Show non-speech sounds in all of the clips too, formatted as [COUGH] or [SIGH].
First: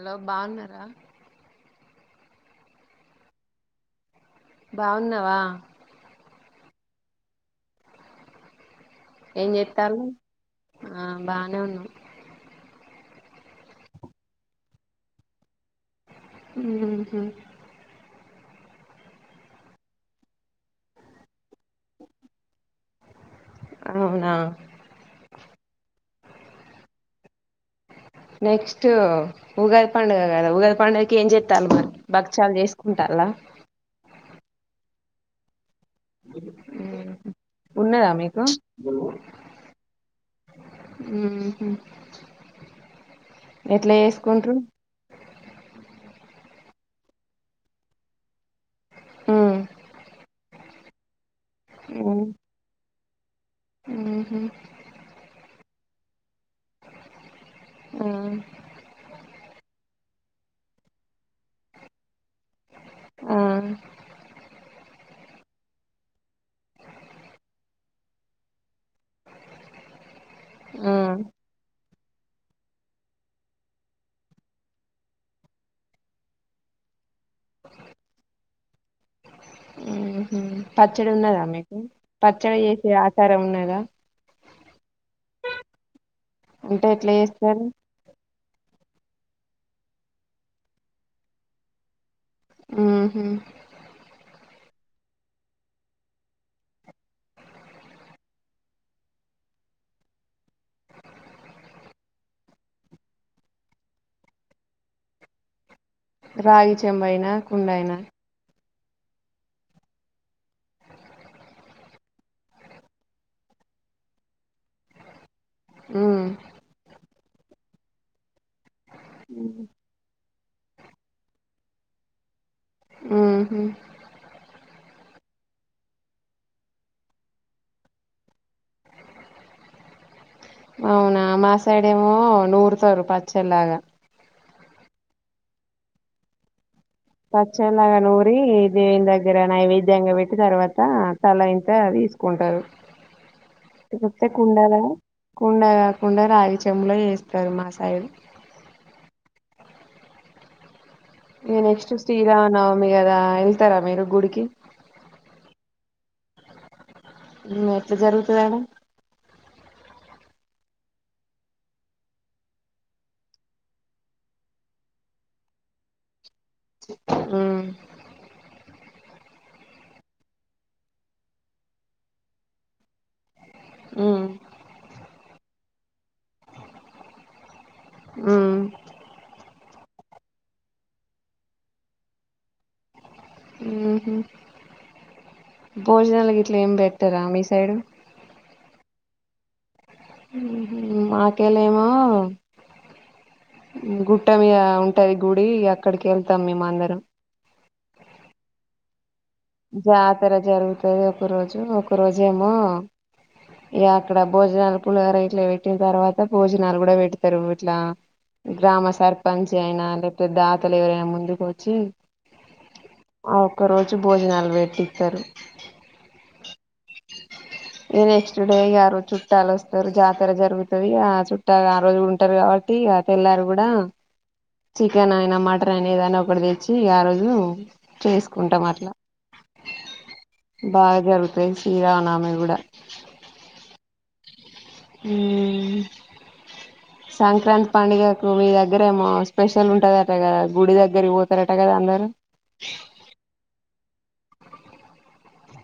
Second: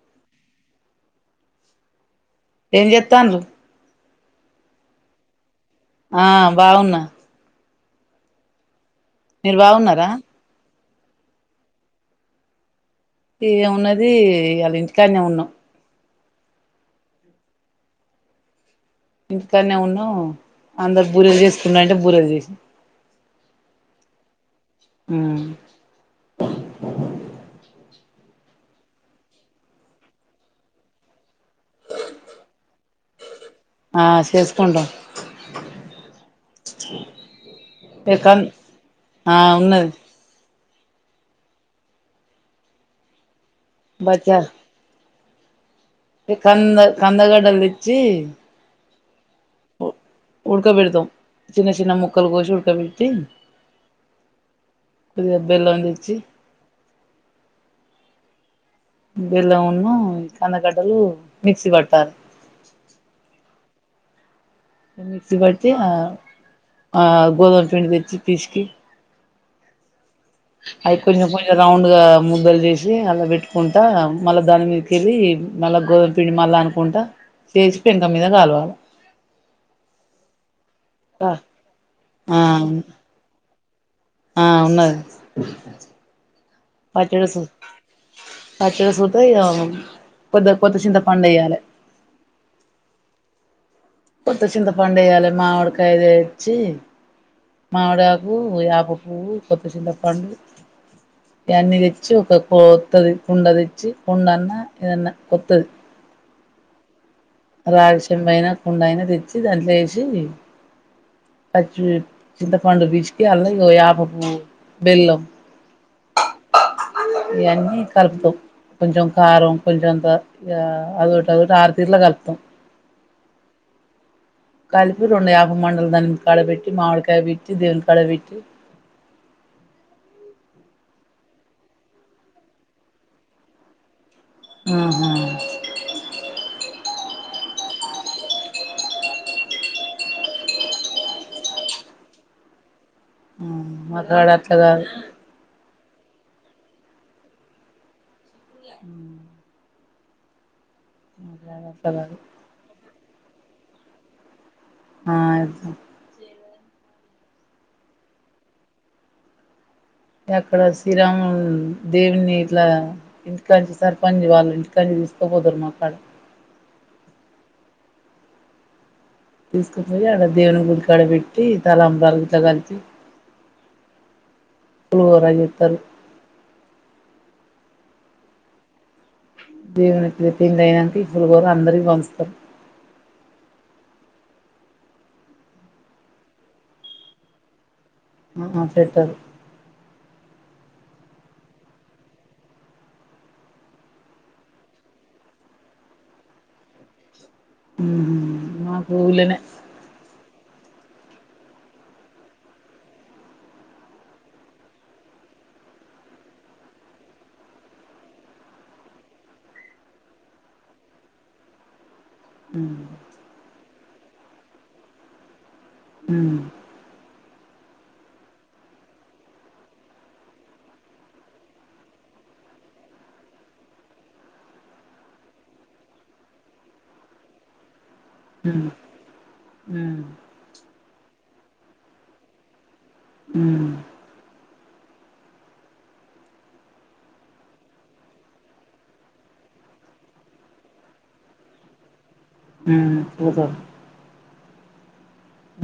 Hello బాగున్నార ఏం చెత్తన్రు బాగున్నావా ఆ బాగున్నా ఏం మీరు చెతను బాగున్నారా ఆ బానే ఉన్నం ఏమున్నది ఇయాలా ఇంటికానే ఉన్నాం. ఉహు ఇంటికనే ఉన్నా అందరు బూరెలు చేసుకున్నా అంటే బూరెలు చేస్ క అవునా నెక్స్ట్ ఉగాది పండుగ గదా ఉగాది పండగకి, ఏం చెత్తాలు మరి భక్చాలు చేసుకుంటర్లా ఆ చేసుకుంటాం హ్మ్ హు ఉన్నదా ఇగ కన్ మీకు ఆ ఉన్నది హ్మ్ హు ఎట్లా చేసుకుంట్రు ఏ కంద కందగడ్డల్దేచ్చి ఉమ్ ఉడ్కబెడ్తం చిన్న చిన్న ముక్కలు కోసి ఉడుకవి తిన్ హ్మ్ హు చ్చి ఆహ్ బెల్లంనూ, కందగడ్డలు మిక్సీ పట్టాలి. ఆ మిక్సీ పట్టి ఆ ఆహ్, గోధుమ పిండి తెచ్చి పిస్కి ఆ అయి కొంజం, కొంచెం రౌండ్ మృదుగా ముద్దల్ చేసి అలా పెట్టుకుంటా, మళ్ళా దాని మీదికెళ్ళి, మళ్ళా గోధుమ పిండి మళ్ళా అనుకుంటా చేసి పెంకం మీద కాలవాలే హ్మ్ హు పచ్చడి ఉన్నదా, ఆ మీకు పచ్చడి చేసే ఆచారం ఉన్నదా ఆ ఉన్నది. అంటే ఎట్లా పచ్చడి సూ ఏస్తారు. పచ్చడి సూత ఇగా కొద్దగా, కొత్త చింత పండు ఏయ్యాలే. మ్మ్ హు కొత్త చింతపండు వేయాలి. మామిడికాయదేచ్చి, మామిడి ఆకు, వేప పువ్వు, కొత్త చింతపండు, ఇవన్నీ తెచ్చి ఒక కొత్తది కుండ తెచ్చి, కుండ అన్న ఏదన్నా కొత్తది రాగి చెంబైనా కుండైనా రాగి శెంబైనా కుండైనా, తెచ్చి దాంట్లే వేసి చి చింతపండు, బిస్కీ అల్లా యాప పువ్వు, బెల్లం ఉమ్ ఇయన్ని కల్పుతో కొంచం కారం కొంచెంత ఇలా అల్లోటి, అదోటి, ఆర్ తీర్లా కల్పుతం హ్మ్ హు కల్పి రెండు యాప మండలు, దాని కాడ పెట్టి మామిడికాయ పెట్టి దేవుని కాడ వెట్టి ప్చ్ అవునా మా సైడేమో, నూరుతారు పచ్చడ్లాగా హ్మ్ హా పచ్చడ్లాగా నూరి దేవుని దగ్గర, నైవేద్యంగా వెట్టి తర్వాత తలా ఇంత తీసుకుంటారు. మ్మ్ మకాడ అట్లకాదు. కుండా రాగి చెమ్ములో చేస్తరు మాసైడు మ్ అట్ల నెక్స్ట్ కాదు శ్రీరామనవ మీ కదా వెళ్తారా మీరు గుడికి ఆ ఎ మ్ ఎట్ల జరుగుతండి అక్కడ శ్రీరాము దేవుని ఇట్లా ఇంటికాంచి సర్పంచ్ వాళ్ళు ఇంటికంచి తీసుకోపోతారు మాకాడ మ్ తీసుకునిపోయి అక్కడ దేవుని గుడికాడ పెట్టి తల తలంబ్రాలతో గలిపి ఉమ్ ఒ తలు హుమ్ దేవుడికి పెట్టిండే దాని ఇద్దరు వేరే అందరికి పంచుతారు హుమ్ హు భోజనాలు గిట్ల ఏమ్ పెట్టరా మీ సైడు హు హు పెట్టరు హుమ్ హు మాతెలోనా గుట్టమీద ఉంటది గుడి అక్కడికి వెళ్తాం మేం అందరం హుమ్ హు మాక్ ఊలనే జాతర జరుగుతది ఒక రోజు ఒక రోజెమో ఇగ అక్కడ భోజనాలు పులిహర ఇట్లా పెట్టిన తర్వాత భోజనాలు కూడా పెడతారు ఇట్లా గ్రామ సర్పంచ్ అయినా లేకపోతే దాతలు ఎవరైనా ముందుకు వచ్చి ఆ ఒక్కరోజు భోజనాలు పెట్టిత్తరు హుమ్ నెక్స్ట్ డే ఇగ ఆ రోజు చుట్టాలు వస్తరు జాతర జరుగుతది ఆ చుట్టాలు ఆ రోజు ఉంటారు కాబట్టి ఆ తెల్లారు గుడా చికెన్ అయినా మటన్ అయినా ఏదైనా ఒకటి తెచ్చి ఆ రోజు చేసుకుంటాం ఉమ్ అట్ల ఉమ్ బాగా జరుగుతు జై శ్రీరామ్ నవమి గూడ హుమ్ హుమ్ సంక్రాంతి పండుగకి మీ దగ్గరేమో స్పెషల్ ఉంటందట కదా గుడి దగ్గరి పోతారట కదా అందరూ హుమ్ పూజ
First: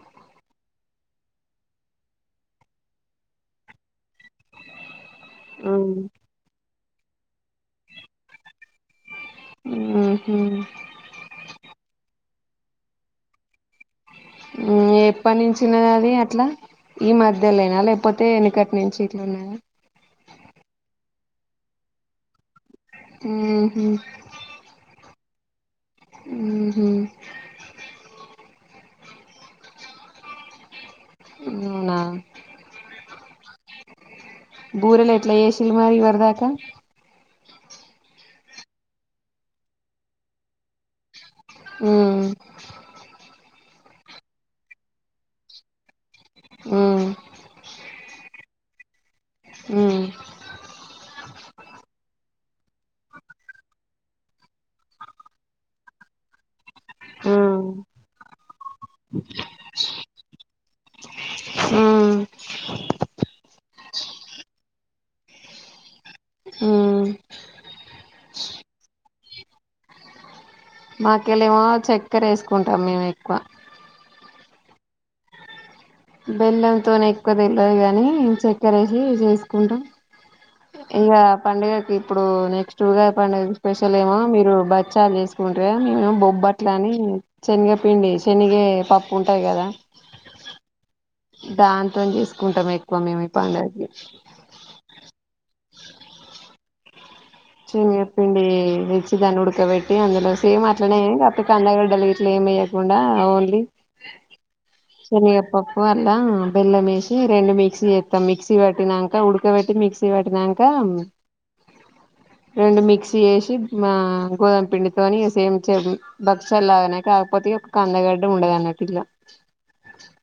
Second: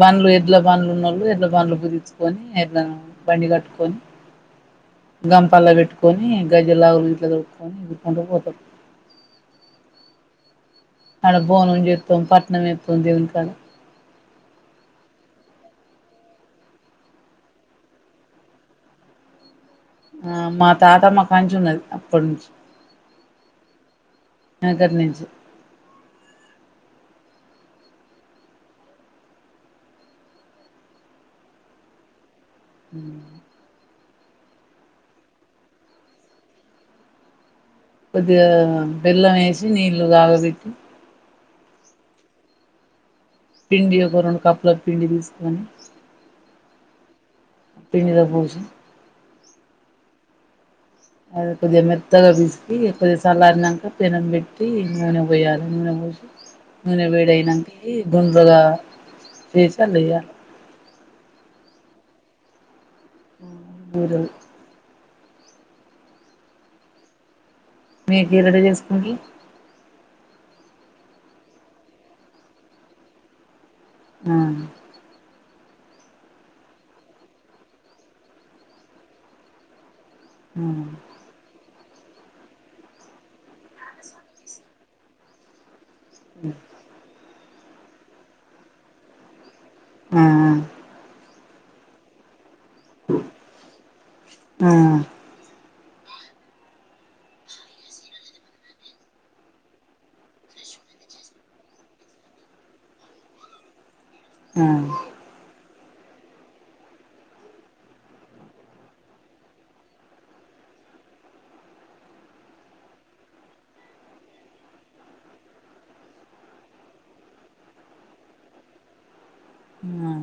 బండ్లు ఎడ్ల బంలు ఉన్నోళ్ళు ఎడ్ల బండ్లు బిగిచుకొని ఎడ్లన బండి కట్టుకొని గంపల పెట్టుకొని గజ్ జిల్లా వొళ్ళ ఇంట్ల తొడుక్కొని ఈద్ కుంటా పోతాం హుమ్ ఆడ బోనం చెత్తాం పట్నం ఇత్తాం దేవునికాడ హుమ్ ఎప్పటి నుంచి ఉన్నది అది అట్లా ఈ మధ్య లోనా లేకపోతే మునపట్ నుంచి ఇట్లే ఉన్నద ఆ మా తాతమ్మ కాంచి ఉన్నది అప్పటి నుంచి హు హ్మ్ వెనకటి నుంచి ఊ హు అవునా హు బూరెలు ఎట్లా ఏసిరు మలి ఇవర్ దాక కొద్దిగ బెల్లం ఏసి నీళ్లు కాగబెట్టి హు పిండి ఒక రెండు కప్పులకు పిండి తీసుకొని హు ప్రమిద పూజ హు ఆ కొద్దిగా మెత్తగా పిసికి ఇ కొద్దిగా చల్లారినంక పెనం పెట్టి నూనె పోయాలి నూనె పోసి నూనె వేడి అయినాక ఉమ్ గుండ్రంగా చేసి వేయ్యాలి హ్మ్మ్ వడలు హ్మ్మ్ మీగడ రెడీ చేసుకొండి మా కెళ్ళి ఏమో చక్కెర వేసుకుంటాం మేము ఎక్కువ ఆ బెల్లంతోనే ఎక్కువ తెలీదు గానీ చక్కర వేసి చేసుకుంటాం ఆ ఇగ పండగ ఇప్పుడు నెక్స్ట్ ఉగాది పండుగ స్పెషల్ ఏమో మీరు బచ్చాలు చేసుకున్ట్రా మేము బొబ్బట్లు అని శనిగ పిండి శనిగ పప్పు ఉంటాయి కదా ఆ దాంతో చేసుకూ కుంటాం ఎక్కువ మేము ఈ పండుగకి ఆ శనిగ పిండి తెచ్చి దాన్ని ఉడకబెట్టి అందులో సేమ్ అట్లనే కాకపోతే కందగడ్డలే ఇట్లా ఏం వేయకుండా ఓన్లీ ఆ శనిగ పప్పు కుక్కర్లో బెల్లం వేసి రెండు మిక్సీ చేస్తాం మిక్సీ పట్టినాక ఉడకబెట్టి మిక్సీ పట్టినాక రెండు మిక్సీ చేసి మా గోధుమ పిండితోని సేమ్ చె భక్షాలాగానే కాకపోతే ఒక కందగడ్డ ఉండదు అన్నట్టు ఇలా ఆ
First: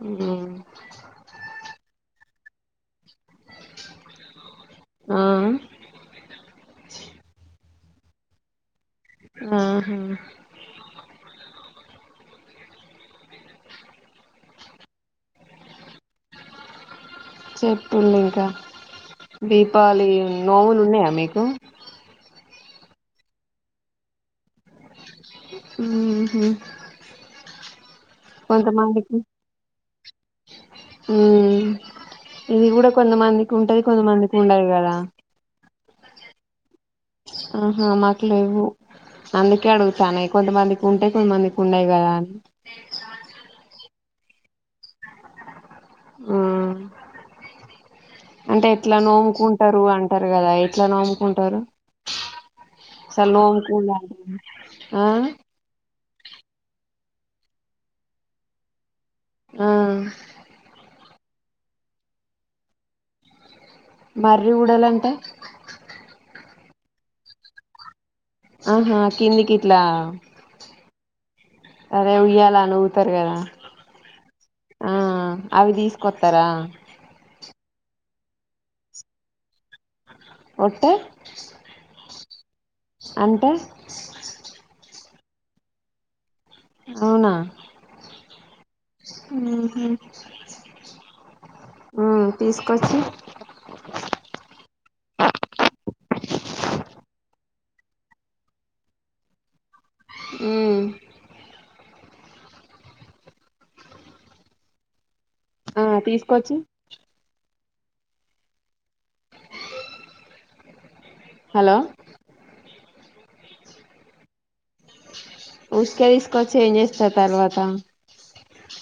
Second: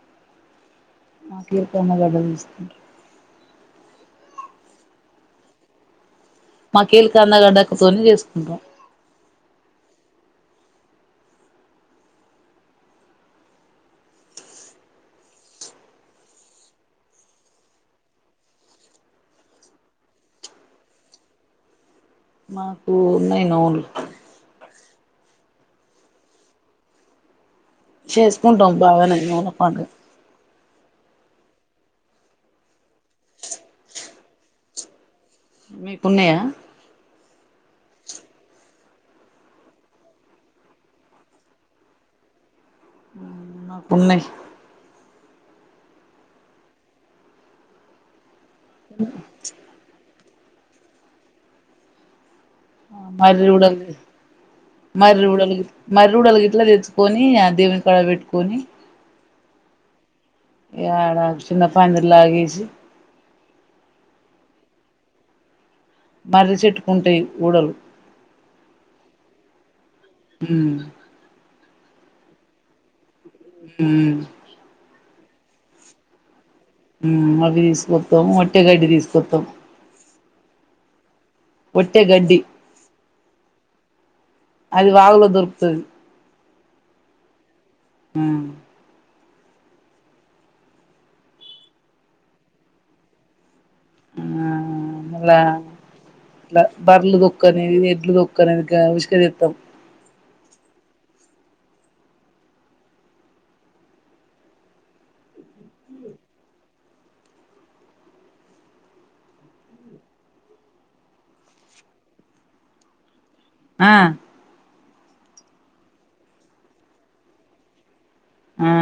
అ మాకు ఈ కంద గడ్డలు చూస్తుంటే ఆ మాకి కందగడ్డ తొని చేసుకుంటాం ఆహా చెప్పాలి ఇంకా దీపావళి నోములు ఉన్నాయా మీకు మాకు ఉన్నాయి నోములు హ్మ్మ్ చేసుకుంటాం బాగానే నోముల పండుగ ఉ ఇది కూడా కొంతమందికి ఉంటది కొంతమందికి ఉండదు కదా మీకున్నాయా ఆహా మాకు లేవు అందుకే అడుగుతున్న కొంతమందికి ఉంటే కొంతమందికి ఉండవు కదా అని ఉన్నాయి ఆ అంటే ఎట్లా నోముకుంటారు అన్ టరు కదా ఎట్లా నోముకుంటరు మర్రి ఉడల్గు ఆ మర్రి ఉడల్గు మర్రి ఊడల్గు ఇట్లా తెచ్చుకొని ఆ దేవుని కాడా పెట్టుకొని ఆ ఎడా చిన్న పందిర్లాగా ఏసీ మర్రి ఊడలంటే మర్రి చెట్టుకు ఉంటయి ఊడలు ఆహా కిందికిట్లా హమ్ అరే ఉయ్యాలను తరు కదా ఉమ్ ఆ అవి తీసుకొత్తరా హమ్ అవి తీసుకొత్తం ఒట్టే గడ్డి తీసుకొత్తం ఒట్టే ఒట్టే గడ్డి అంటే అది వాగులో దొరుకుతది అవునా ఆ ఉమ్ హు హమ్ తీసుకచ్చి ఆ మళ్ళా ఇలా బర్లు దొక్క్ అని ఎడ్లు దొక్క్ అని గా ఉష్క దెత్తం ఉ ఆ తీసుకోచ్చి హలో ఆ ఉసుక తీసుకొచ్చి ఏం చేస్తారు తర్వాత ఆ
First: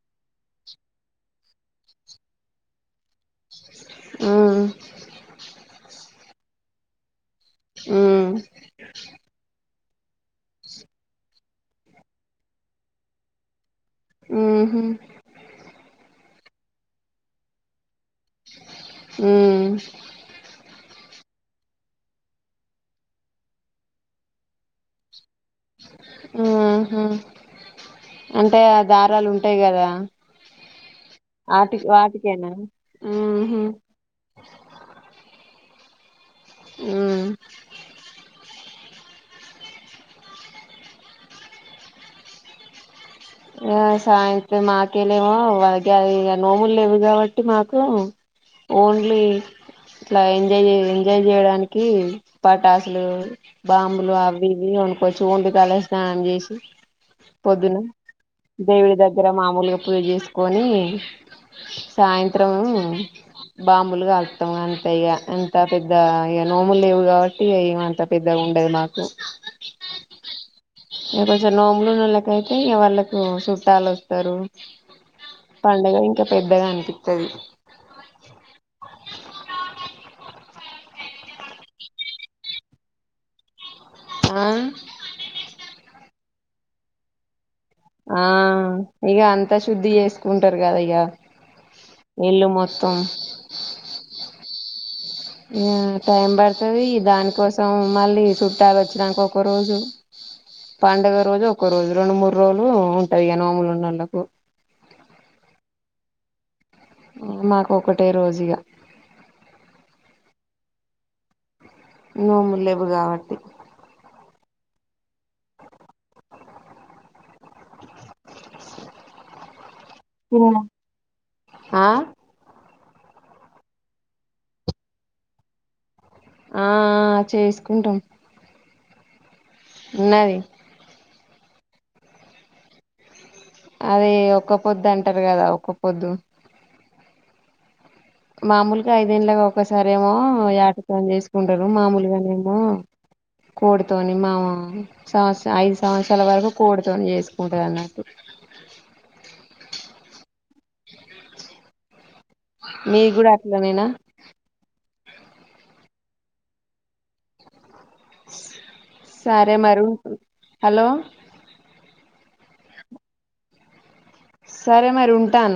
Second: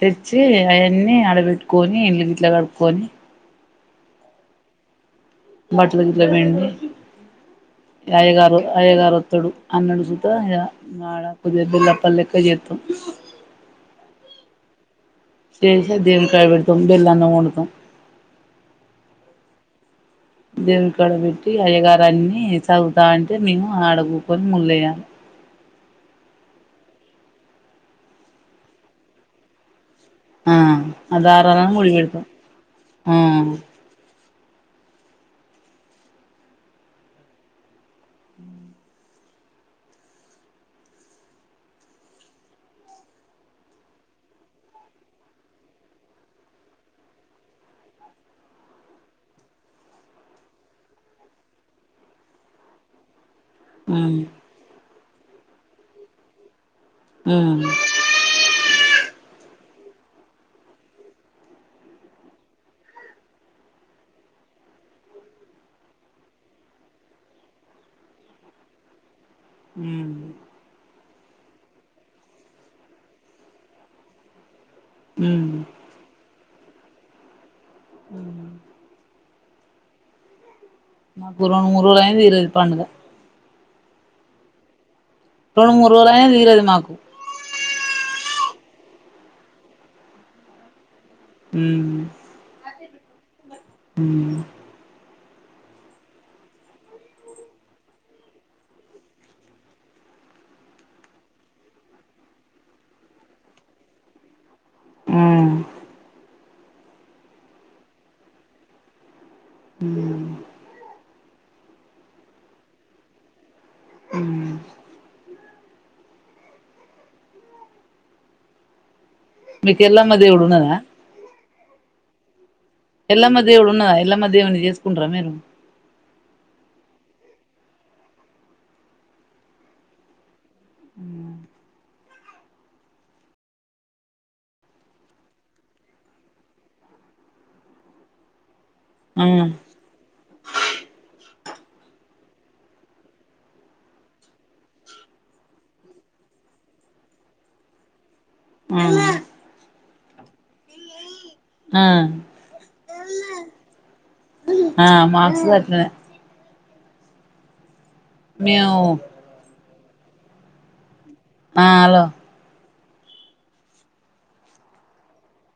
తెచ్చి అవన్నీ ఆడబెట్టుకొని ఇల్లు గట్లా కడుక్కొని ఉ బట్టలు గిట్ల పిండి ఉ ఇగ అయ్యగారు అయ్యగారు ఒత్తడు అన్నడు సుతా ఇగ ఆడ కొద్దిగా బెల్లప్పాలు లెక్క జెత్తం ఉహు చేశే దేవుని కాడా పెడుతం బెల్లన్నం ఒండుతం దేవుని కాడా పెట్టి అయ్యగారు అన్నీ చదువుతా అంటే మేము ఆడ గుకొని [UNINTELLIGIBLE] ఉ ఆహా అంటే ఆ దారాలు ఉంటాయి కదా ఆ ఆ దారాలను ఆటి ముడివెడుతం వాటికేనా ఆ ఉహు ఉమ్ ఆ సాయంత్రం మాకేలేమో [UNINTELLIGIBLE] నోములు లేవు కాబట్టి మాకు ఓన్లీ ఇట్లా ఎంజాయ్ జెయ్ ఎంజాయ్ జెయడానికి పటాస్లు బాంబులు ఉమ్ అవ్వి ఇవ్వి ఉన్ పచ్చు [UNINTELLIGIBLE] తల స్నానం చేసి ఆ పొద్దున దేవుడి దగ్గర మామూలుగా పూజ చేసుకొని సాయంత్రం బాంబులు కలుస్తాం. అంతే ఇగ అంత పెద్ద ఇగత నోములు లేవు, కాబట్టి అ అంత పెద్దగా ఉండద్ మాకు. హ్మ్ ఇగ కొంచం నోములు ఉన్నవాళ్ళకైతే ఇగ వాళ్ళక్ హు సుట్టాలు వస్తరు ఉమ్ పండగ ఇంక పెద్దగా అనిపిత్తది హ్ మాక్ రెండు మూడు రోజులు అయినా తీరద్ పండుగ ఆ రెండు మూడు రోజులయినా తీరద్ మాకు ఆ ఇగ అంతా శుద్ధి చేసుకుంటారు కదా ఇగ మ్ త మ్ ఆ టైం పడుతది దాని కోసం మళ్ళీ చుట్టాలు వచ్చాక ఒక రోజు, పండుగ రోజు ఒక రోజు రెండు మూడు రోజులు ఉంటది నోములు ఉన్నళ్ళకు ఆ మాకు ఒకటే రోజు ఇగా మ్ నోములెవ్వు కాబట్టి మ్ మీకు ఎల్లమ్మ దేవుడు ఉన్నాదా ఆ ఎల్లమ్మ దేవుడున్నద ఎలామ దేవుణ్ణి చేసుకుంటరా మీరు ఆ అ చేసుకుంటాం ఉన్నది అదే ఒక్క పొద్దు అంటారు కదా ఒక్క పొద్దు మామూలు ఆ ఐదేంలకి ఒకసారెమో ఏట తోనే చేసు కుంటారు మామూలుగానేమో, కోడితోని మాము సంవత్సర ఐదు సంవత్సరాల వరకు కోడితోని చేసుకుంటారు అన్నట్టు ఆ ఆ మీగూడా అట్లనేనా ఆ మాసు అట్లనే మేము సారే మరీ ఉ హలో ఆ హలో సరే మరి ఉంటాన